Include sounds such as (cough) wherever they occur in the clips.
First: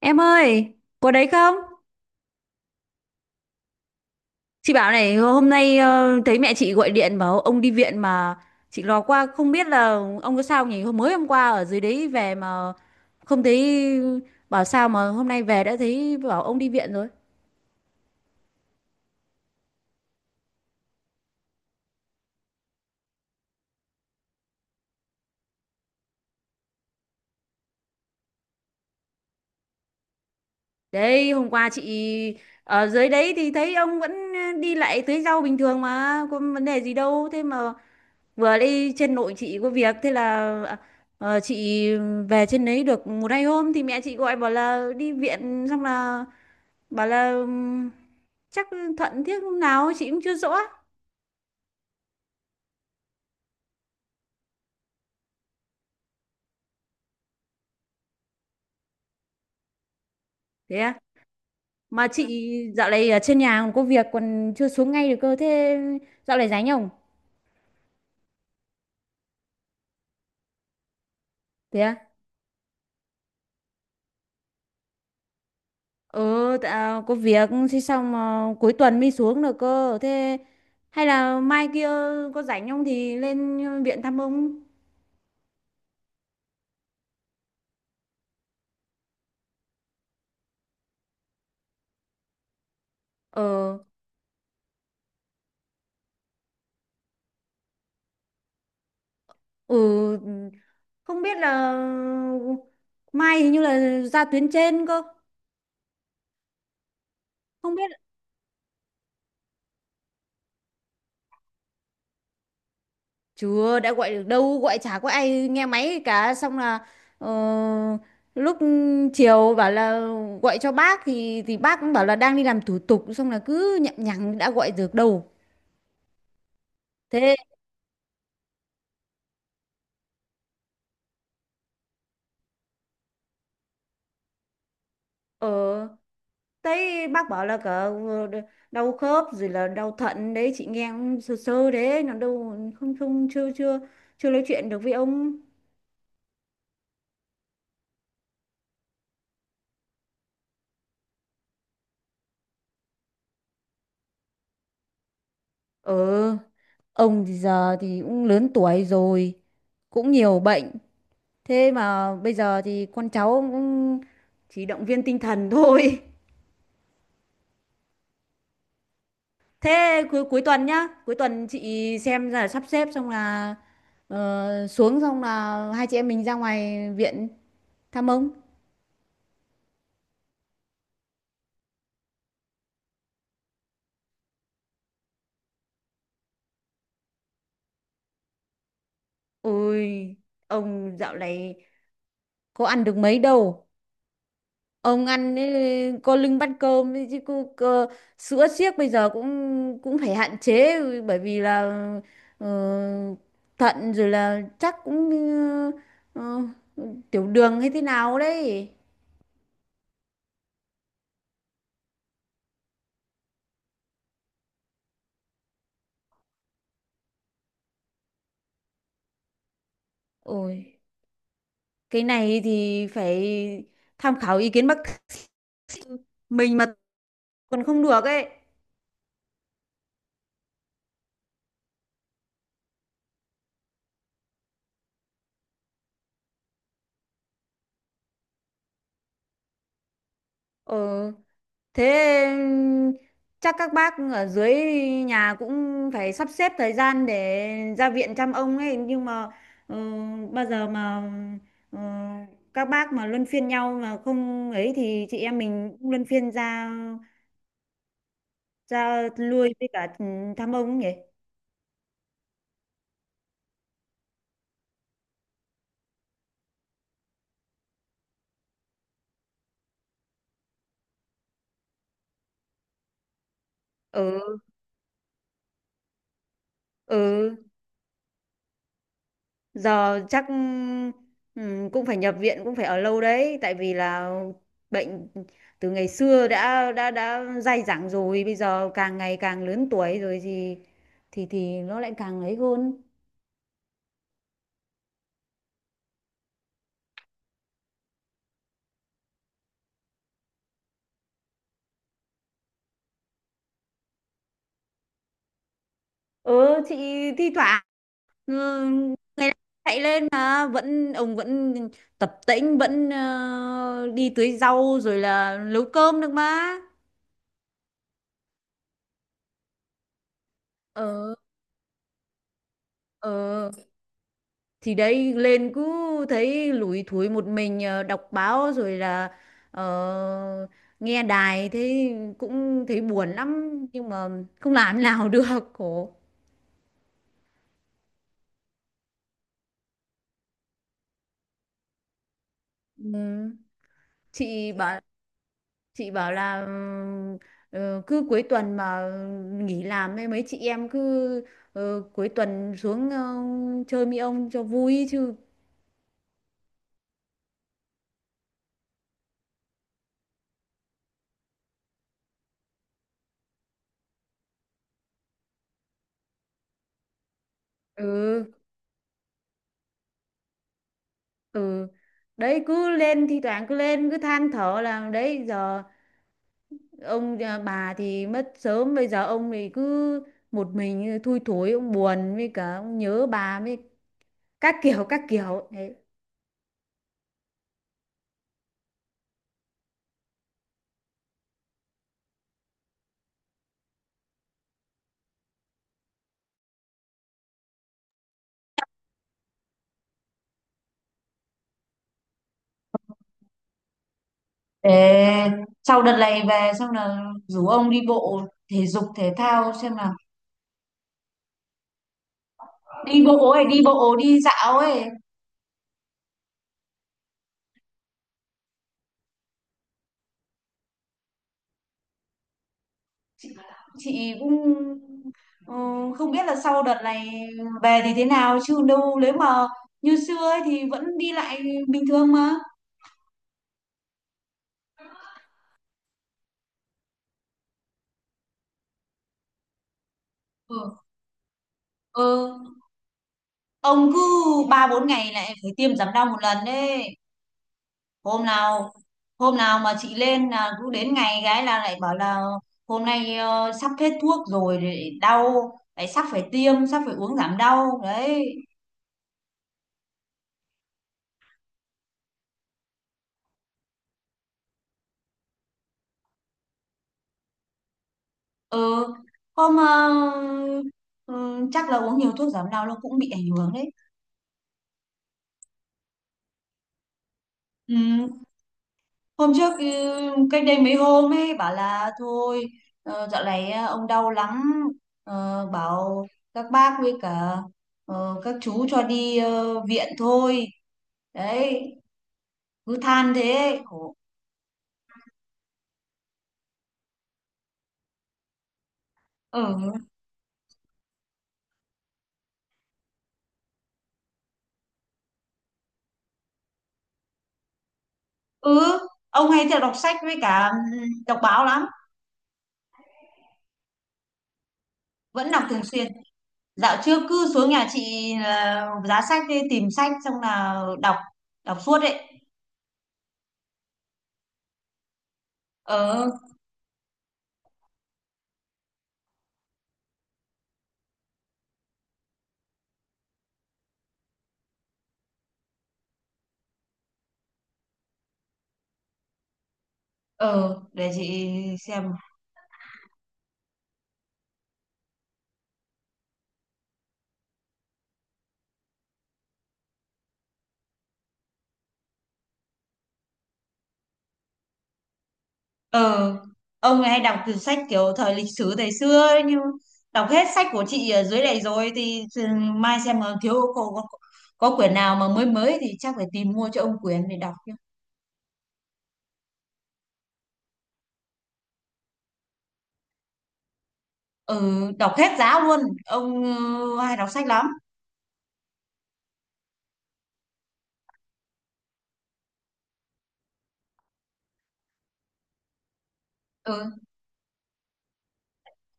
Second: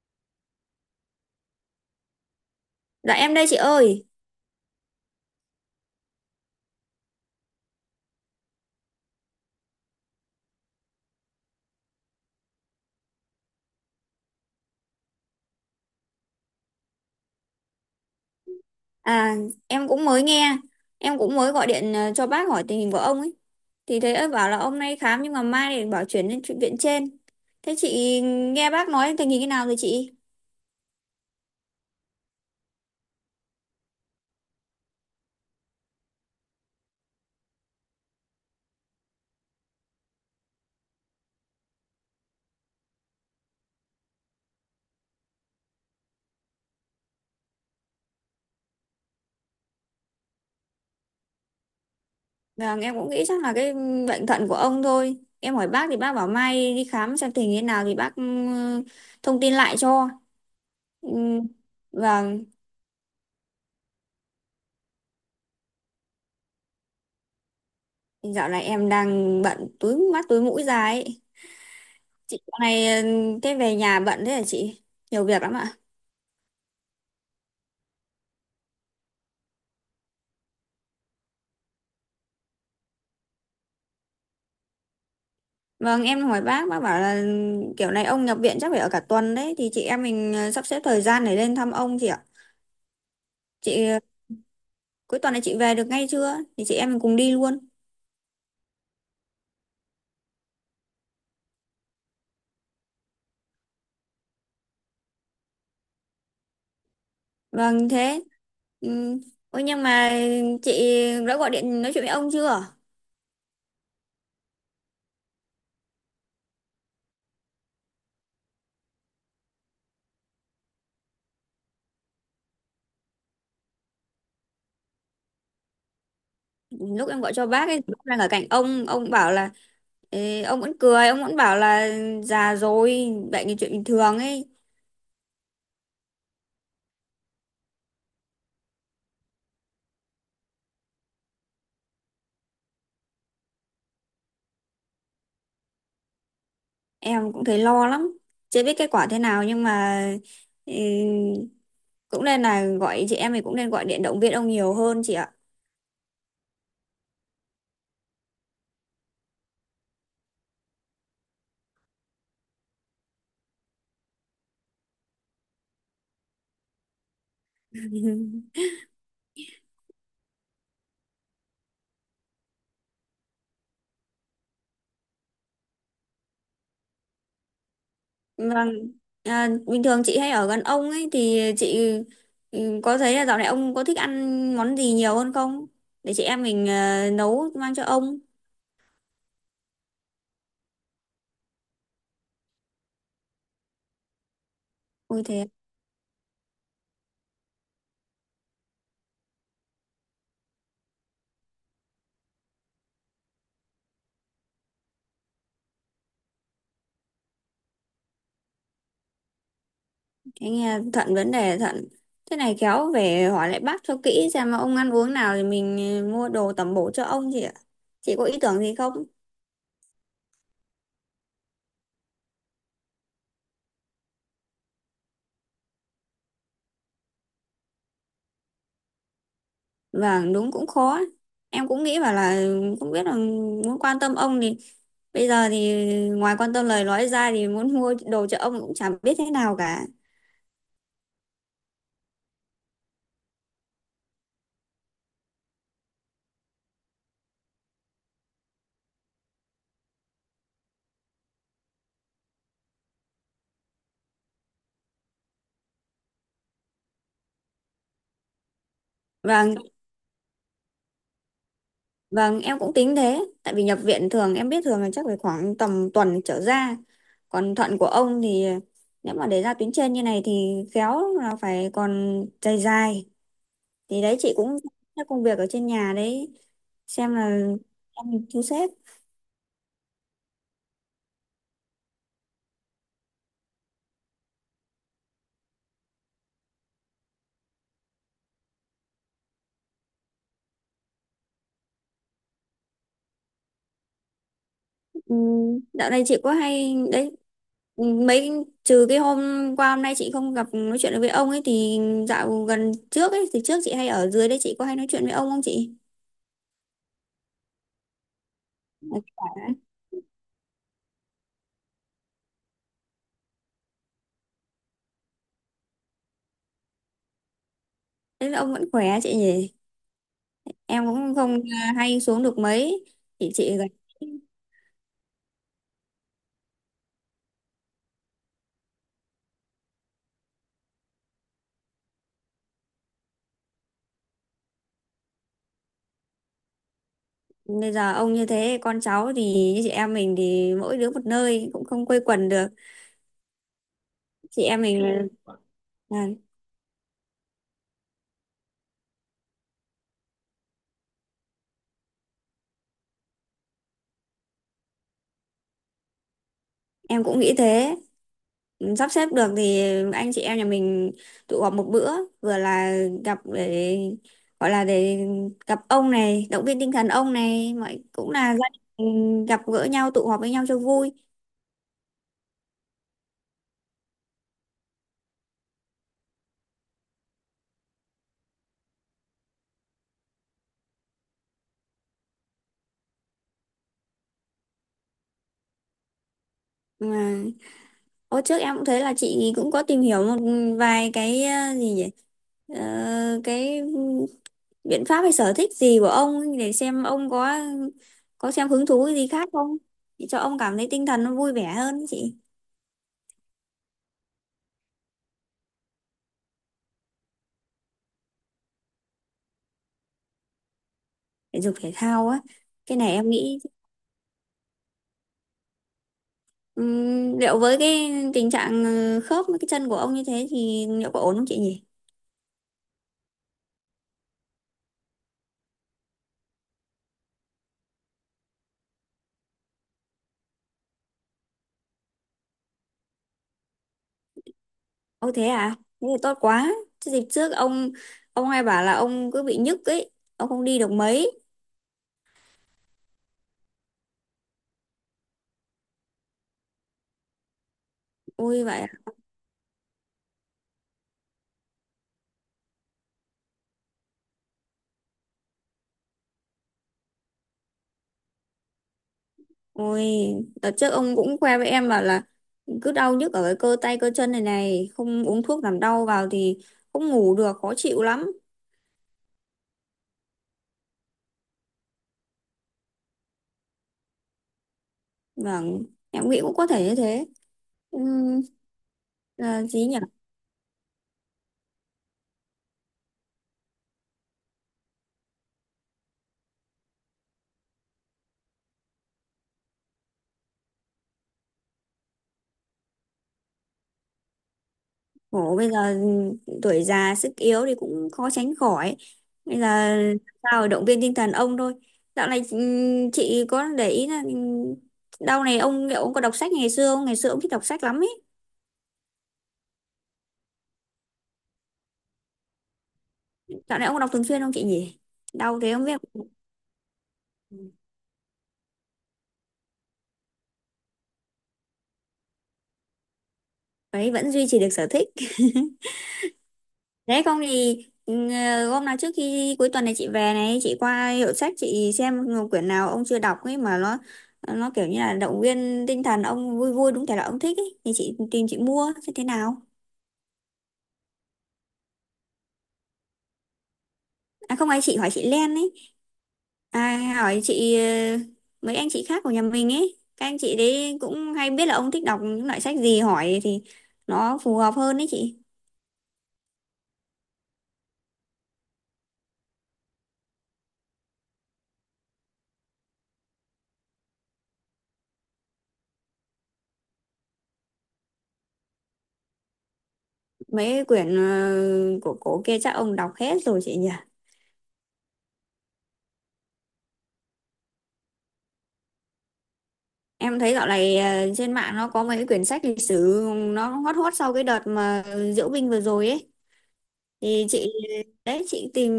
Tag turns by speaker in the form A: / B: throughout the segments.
A: Em ơi, có đấy không?
B: Dạ em đây chị ơi.
A: Chị bảo này, hôm nay thấy mẹ chị gọi điện bảo ông đi viện mà chị lò qua không biết là ông có sao nhỉ? Mới hôm qua ở dưới đấy về mà không thấy, bảo sao mà hôm nay về đã thấy bảo ông đi viện rồi.
B: À, em cũng mới nghe, em cũng mới gọi điện cho bác hỏi tình hình của ông ấy. Thì thấy ông bảo là ông nay khám nhưng mà mai để bảo chuyển lên viện trên. Thế chị nghe bác nói tình hình thế nào rồi chị?
A: Đấy, hôm qua chị ở dưới đấy thì thấy ông vẫn đi lại tưới rau bình thường mà, có vấn đề gì đâu. Thế mà vừa đi trên nội chị có việc, thế là chị về trên đấy được một hai hôm thì mẹ chị gọi bảo là đi viện, xong là bảo là chắc Thuận thiết lúc nào chị cũng chưa rõ.
B: Vâng, em cũng nghĩ chắc là cái bệnh thận của ông thôi. Em hỏi bác thì bác bảo mai đi khám xem tình hình thế nào thì bác thông tin lại cho.
A: Thế à?
B: Ừ,
A: Mà chị
B: vâng,
A: dạo này ở trên nhà còn có việc, còn chưa xuống ngay được cơ, thế dạo này rảnh không?
B: dạo này em đang bận túi mắt túi mũi ra ấy.
A: Thế à?
B: Chị dạo này thế về nhà bận thế hả chị? Nhiều việc lắm ạ.
A: Ừ tạ, có việc thế xong mà cuối tuần mới xuống được cơ, thế hay là mai kia có rảnh không thì lên viện thăm ông.
B: Vâng, em hỏi bác bảo là kiểu này ông nhập viện chắc phải ở cả tuần đấy, thì chị em mình sắp xếp thời gian để lên thăm ông chị ạ.
A: Ờ.
B: Chị cuối tuần này chị về được ngay chưa? Thì chị em mình cùng đi luôn.
A: Ừ, không biết là mai hình như là ra tuyến trên cơ, không
B: Vâng,
A: biết.
B: thế. Ừ. Ôi nhưng mà chị đã gọi điện nói chuyện với ông chưa?
A: Chưa, đã gọi được đâu, gọi chả có ai nghe máy cả. Xong là ờ, lúc chiều bảo là gọi cho bác thì bác cũng bảo là đang đi làm thủ tục. Xong là cứ nhậm nhằng đã gọi được đâu.
B: Lúc em gọi
A: Thế,
B: cho bác ấy, lúc đang ở cạnh ông bảo là ê, ông vẫn cười, ông vẫn bảo là già rồi, bệnh là chuyện bình thường ấy.
A: ờ, thấy bác bảo là cả đau khớp rồi là đau thận đấy. Chị nghe cũng sơ sơ đấy, nó đâu không không chưa chưa chưa nói chuyện được với ông.
B: Em cũng thấy lo lắm. Chưa biết kết quả thế nào nhưng mà ừ, cũng nên là gọi chị em thì cũng nên gọi điện động viên ông nhiều hơn chị ạ.
A: Ờ, ông thì giờ thì cũng lớn tuổi rồi, cũng nhiều bệnh. Thế mà bây giờ thì con cháu cũng chỉ động viên tinh thần thôi. (laughs) Thế cuối cuối tuần nhá, cuối tuần chị xem là sắp xếp xong là xuống xong là hai chị em mình ra ngoài viện thăm ông.
B: Vâng. À, bình thường chị hay ở gần ông ấy thì chị có thấy là dạo này ông có thích ăn món gì nhiều hơn không, để chị em mình nấu mang cho ông.
A: Ôi, ông dạo này có ăn được mấy đâu. Ông
B: Ôi
A: ăn
B: thế,
A: ấy, có lưng bắt cơm ấy chứ cô, sữa siếc bây giờ cũng cũng phải hạn chế bởi vì là ờ, thận rồi là chắc cũng ờ, tiểu đường hay thế nào đấy.
B: anh nghe thận, vấn đề thận thế này khéo về hỏi lại bác cho kỹ xem mà ông ăn uống nào thì mình mua đồ tẩm bổ cho ông chị ạ. Chị có ý tưởng gì không?
A: Ôi, cái này thì phải tham khảo ý kiến bác (laughs) sĩ, mình mà còn không được ấy.
B: Vâng, đúng cũng khó. Em cũng nghĩ bảo là không biết là muốn quan tâm ông thì bây giờ thì ngoài quan tâm lời nói ra thì muốn mua đồ cho ông cũng chẳng biết thế nào cả.
A: Ờ, thế chắc các bác ở dưới nhà cũng phải sắp xếp thời gian để ra viện chăm ông ấy, nhưng mà ờ, bao giờ mà ờ, các bác mà luân phiên nhau mà không ấy thì chị em mình cũng luân phiên ra ra lui
B: Vâng,
A: với cả thăm ông ấy nhỉ.
B: vâng, em cũng tính thế. Tại vì nhập viện thường em biết thường là chắc phải khoảng tầm tuần trở ra. Còn thận của ông thì nếu mà để ra tuyến trên như này thì khéo là phải còn dài dài. Thì đấy chị
A: Ừ.
B: cũng các công việc ở trên nhà đấy xem là
A: Ừ,
B: em thu xếp.
A: giờ chắc cũng phải nhập viện, cũng phải ở lâu đấy tại vì là bệnh từ ngày xưa đã dai dẳng rồi, bây giờ càng ngày càng lớn tuổi rồi thì nó lại càng ấy hơn.
B: Ừ, dạo này chị có hay đấy mấy, trừ cái hôm qua hôm nay chị không gặp nói chuyện được với ông ấy thì dạo gần trước ấy thì trước chị hay ở dưới đấy chị có hay nói chuyện với ông không chị?
A: Ừ, chị thi thoảng, ừ,
B: Ờ,
A: ngày nào
B: khỏe.
A: chạy lên mà ông vẫn tập tễnh, vẫn đi tưới rau rồi là nấu cơm được mà.
B: Thế là ông vẫn khỏe chị nhỉ, em
A: Ờ,
B: cũng không à, hay xuống được mấy.
A: ờ,
B: Thì chị gần
A: thì đấy lên cứ thấy lủi thủi một mình, đọc báo rồi là ờ, nghe đài, thế cũng thấy buồn lắm nhưng mà không làm nào (laughs) được, khổ.
B: bây giờ ông như thế con cháu thì như chị em mình thì mỗi đứa một nơi cũng không quây quần được.
A: Ừ,
B: Chị
A: chị
B: em
A: bảo
B: mình là,
A: chị
B: là
A: bảo là cứ cuối tuần mà nghỉ làm ấy, mấy chị em cứ cuối tuần xuống chơi mi ông cho vui chứ.
B: em cũng nghĩ thế, sắp xếp được thì anh chị em nhà mình tụ họp một bữa, vừa là gặp để gọi là để gặp ông này động viên tinh thần ông này mọi cũng
A: Ừ,
B: là gia đình gặp gỡ nhau tụ họp với nhau cho vui.
A: ừ, đấy cứ lên thi thoảng cứ lên cứ than thở là đấy giờ ông à, bà thì mất sớm, bây giờ ông thì cứ một mình thui thối, ông buồn với cả ông nhớ bà với các kiểu đấy.
B: Mà hồi trước em cũng thấy là chị cũng có tìm hiểu một vài cái gì nhỉ, cái biện pháp hay sở thích gì của ông để xem ông có xem hứng thú gì khác không, để cho ông cảm thấy tinh thần nó vui vẻ hơn chị.
A: Ê, sau đợt này về xong là rủ ông đi bộ thể dục thể thao xem nào,
B: Thể dục thể thao á, cái này
A: đi
B: em
A: bộ
B: nghĩ
A: ấy, đi bộ đi dạo ấy.
B: Liệu với cái tình trạng khớp với cái chân của ông như thế thì liệu có ổn không chị nhỉ?
A: Chị cũng, ừ, không biết là sau đợt này về thì thế nào chứ đâu nếu mà như xưa ấy thì vẫn đi lại bình thường mà.
B: Ô thế à? Thế thì tốt quá. Chứ dịp trước ông hay bảo là ông cứ bị nhức ấy, ông không đi được
A: Ừ,
B: mấy.
A: ừ, ông cứ ba bốn ngày lại phải tiêm giảm đau một lần đấy. hôm
B: Ôi vậy à?
A: nào Hôm nào mà chị lên là cứ đến ngày gái là lại bảo là hôm nay sắp hết thuốc rồi, để đau lại sắp phải tiêm, sắp phải uống giảm đau đấy.
B: Ôi, đợt trước ông cũng khoe với em bảo là cứ đau nhức ở cái cơ tay cơ chân này này, không uống thuốc giảm đau vào thì không ngủ được, khó chịu lắm.
A: Ừ, hôm ờ, ừ, chắc là uống nhiều thuốc giảm đau nó cũng bị ảnh hưởng đấy.
B: Vâng, em nghĩ cũng có thể như thế.
A: Ừ,
B: Ừm,
A: hôm
B: là
A: trước ừ,
B: gì nhỉ?
A: cách đây mấy hôm ấy bảo là thôi, dạo này ông đau lắm. Ờ, bảo các bác với cả các chú cho đi viện thôi, đấy, cứ than thế. Khổ.
B: Khổ bây giờ, tuổi già sức yếu thì cũng khó tránh khỏi, bây giờ
A: Ừ,
B: sao để động viên tinh thần ông thôi. Dạo này chị có để ý là đau này ông liệu ông có đọc sách ngày xưa không, ngày xưa ông thích đọc sách lắm ấy.
A: ừ, ông hay theo đọc sách với cả, đọc báo lắm.
B: Dạo này ông có đọc thường xuyên không chị nhỉ?
A: Vẫn
B: Đau
A: đọc
B: thế
A: thường
B: không biết.
A: xuyên. Dạo trước cứ xuống
B: Ừ,
A: nhà chị là giá sách đi tìm sách xong là đọc, đọc suốt ấy.
B: đấy vẫn duy trì được sở thích.
A: Ờ,
B: Đấy không thì ừ, hôm nào trước khi cuối tuần này chị về này chị qua hiệu sách chị xem quyển nào ông chưa đọc ấy mà nó kiểu như là động viên tinh thần ông vui vui đúng thể là ông thích ấy thì chị tìm chị mua xem thế nào.
A: ờ, để chị xem.
B: À không ai, chị hỏi chị Len ấy, à hỏi chị mấy anh chị khác của nhà mình ấy các anh chị đấy cũng hay biết là ông thích đọc những loại sách gì hỏi thì nó phù hợp hơn đấy chị.
A: Ờ, ông ấy hay đọc từ sách kiểu thời lịch sử thời xưa ấy, nhưng đọc hết sách của chị ở dưới này rồi thì mai xem mà thiếu, có quyển nào mà mới mới thì chắc phải tìm mua cho ông quyển để đọc chứ.
B: Mấy quyển của cổ kia chắc ông đọc hết rồi chị nhỉ?
A: Ừ, đọc hết giá luôn. Ông hay đọc sách lắm.
B: Em thấy dạo này trên mạng nó có mấy cái quyển sách lịch sử nó hot hot sau cái đợt mà diễu binh vừa rồi ấy
A: Ừ,
B: thì chị đấy chị tìm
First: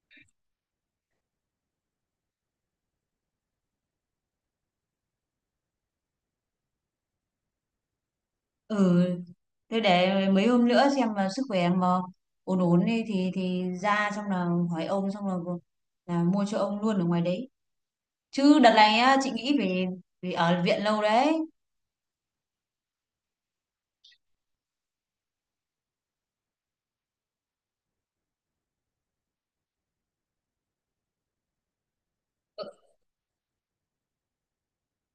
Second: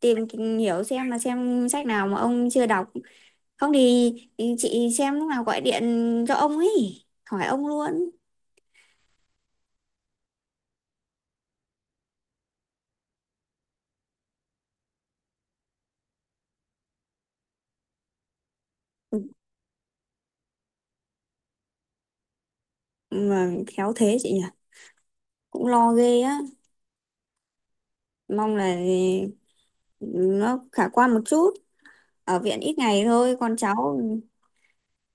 B: tìm hiểu xem là xem sách nào mà ông chưa đọc, không thì chị xem lúc nào gọi điện cho ông ấy hỏi ông luôn.
A: ừ. Thế để mấy hôm nữa xem mà sức khỏe mà ổn ổn đi thì ra xong là hỏi ông xong là mua cho ông luôn ở ngoài đấy. Chứ đợt này á, chị nghĩ về vì ở viện lâu đấy.
B: Mà khéo thế chị nhỉ, cũng lo ghê á, mong là nó khả quan một chút, ở viện
A: Ừ.
B: ít ngày thôi con cháu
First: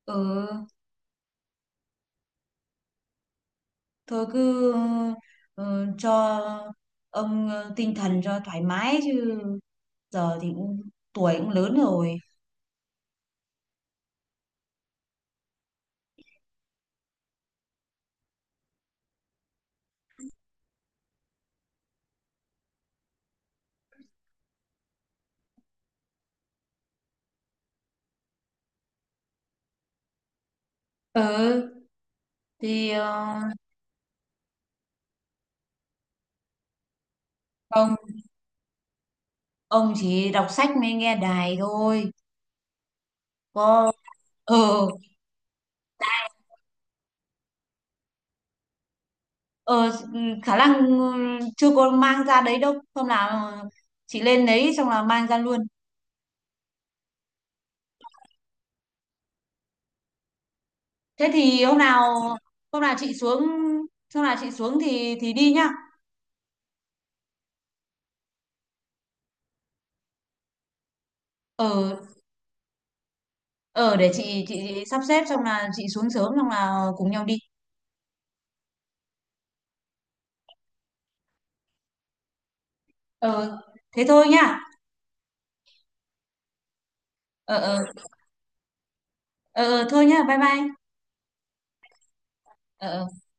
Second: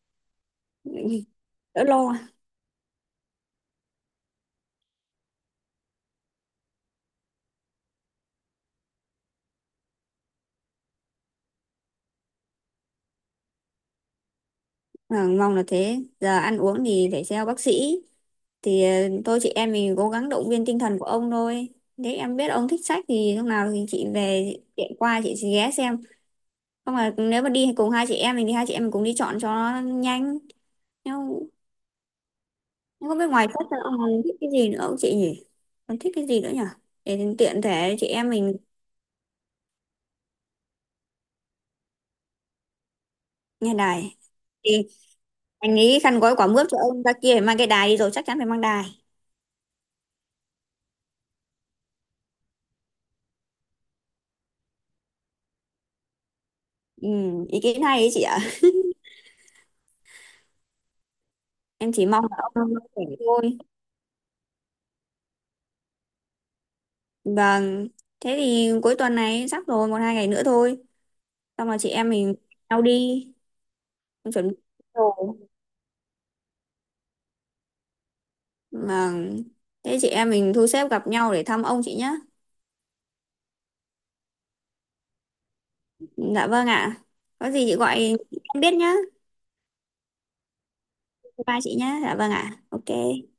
A: Ừ.
B: đỡ lo.
A: Thôi cứ cho ông tinh thần cho thoải mái chứ giờ thì cũng tuổi cũng lớn rồi.
B: À, mong là thế, giờ ăn uống thì phải theo bác sĩ thì tôi chị em mình cố gắng động viên tinh thần của ông thôi. Nếu em biết ông thích sách thì lúc nào thì chị về tiện qua chị sẽ ghé xem, không là nếu mà đi cùng hai chị em mình thì hai chị em mình cùng đi chọn cho nó nhanh.
A: Ừ,
B: nhưng
A: thì
B: nhưng không biết ngoài sách ra ông còn thích cái gì nữa không chị nhỉ, còn thích cái gì nữa nhỉ, để tiện thể
A: ông
B: chị em mình.
A: ông chỉ đọc sách mới nghe đài thôi,
B: Nghe
A: có.
B: đài
A: Ờ,
B: thì anh nghĩ khăn gói quả mướp cho ông ra kia phải mang cái đài đi rồi chắc chắn phải mang đài.
A: ờ, khả năng chưa có mang ra đấy đâu, hôm nào chị lên đấy xong là mang ra luôn.
B: Ừ, ý kiến hay đấy chị ạ,
A: Thế thì
B: em chỉ mong là ông
A: hôm nào
B: khỏe
A: chị xuống
B: thôi.
A: hôm nào chị xuống thì đi nhá.
B: Vâng. Thế thì cuối tuần này sắp rồi, một hai ngày nữa thôi.
A: Ờ,
B: Xong rồi chị em mình nhau đi,
A: ờ, để
B: mình chuẩn bị
A: chị sắp xếp
B: đồ
A: xong là chị xuống sớm xong là cùng nhau đi.
B: mà thế chị em mình thu xếp gặp nhau để thăm ông chị nhé.
A: Ờ, thế thôi nhá.
B: Dạ vâng ạ, có
A: Ờ,
B: gì chị
A: ờ.
B: gọi em biết nhá.
A: Ờ, ờ, thôi nhá, bye bye.
B: Bye chị nhá, dạ vâng ạ,
A: Ờ, ờ.
B: ok.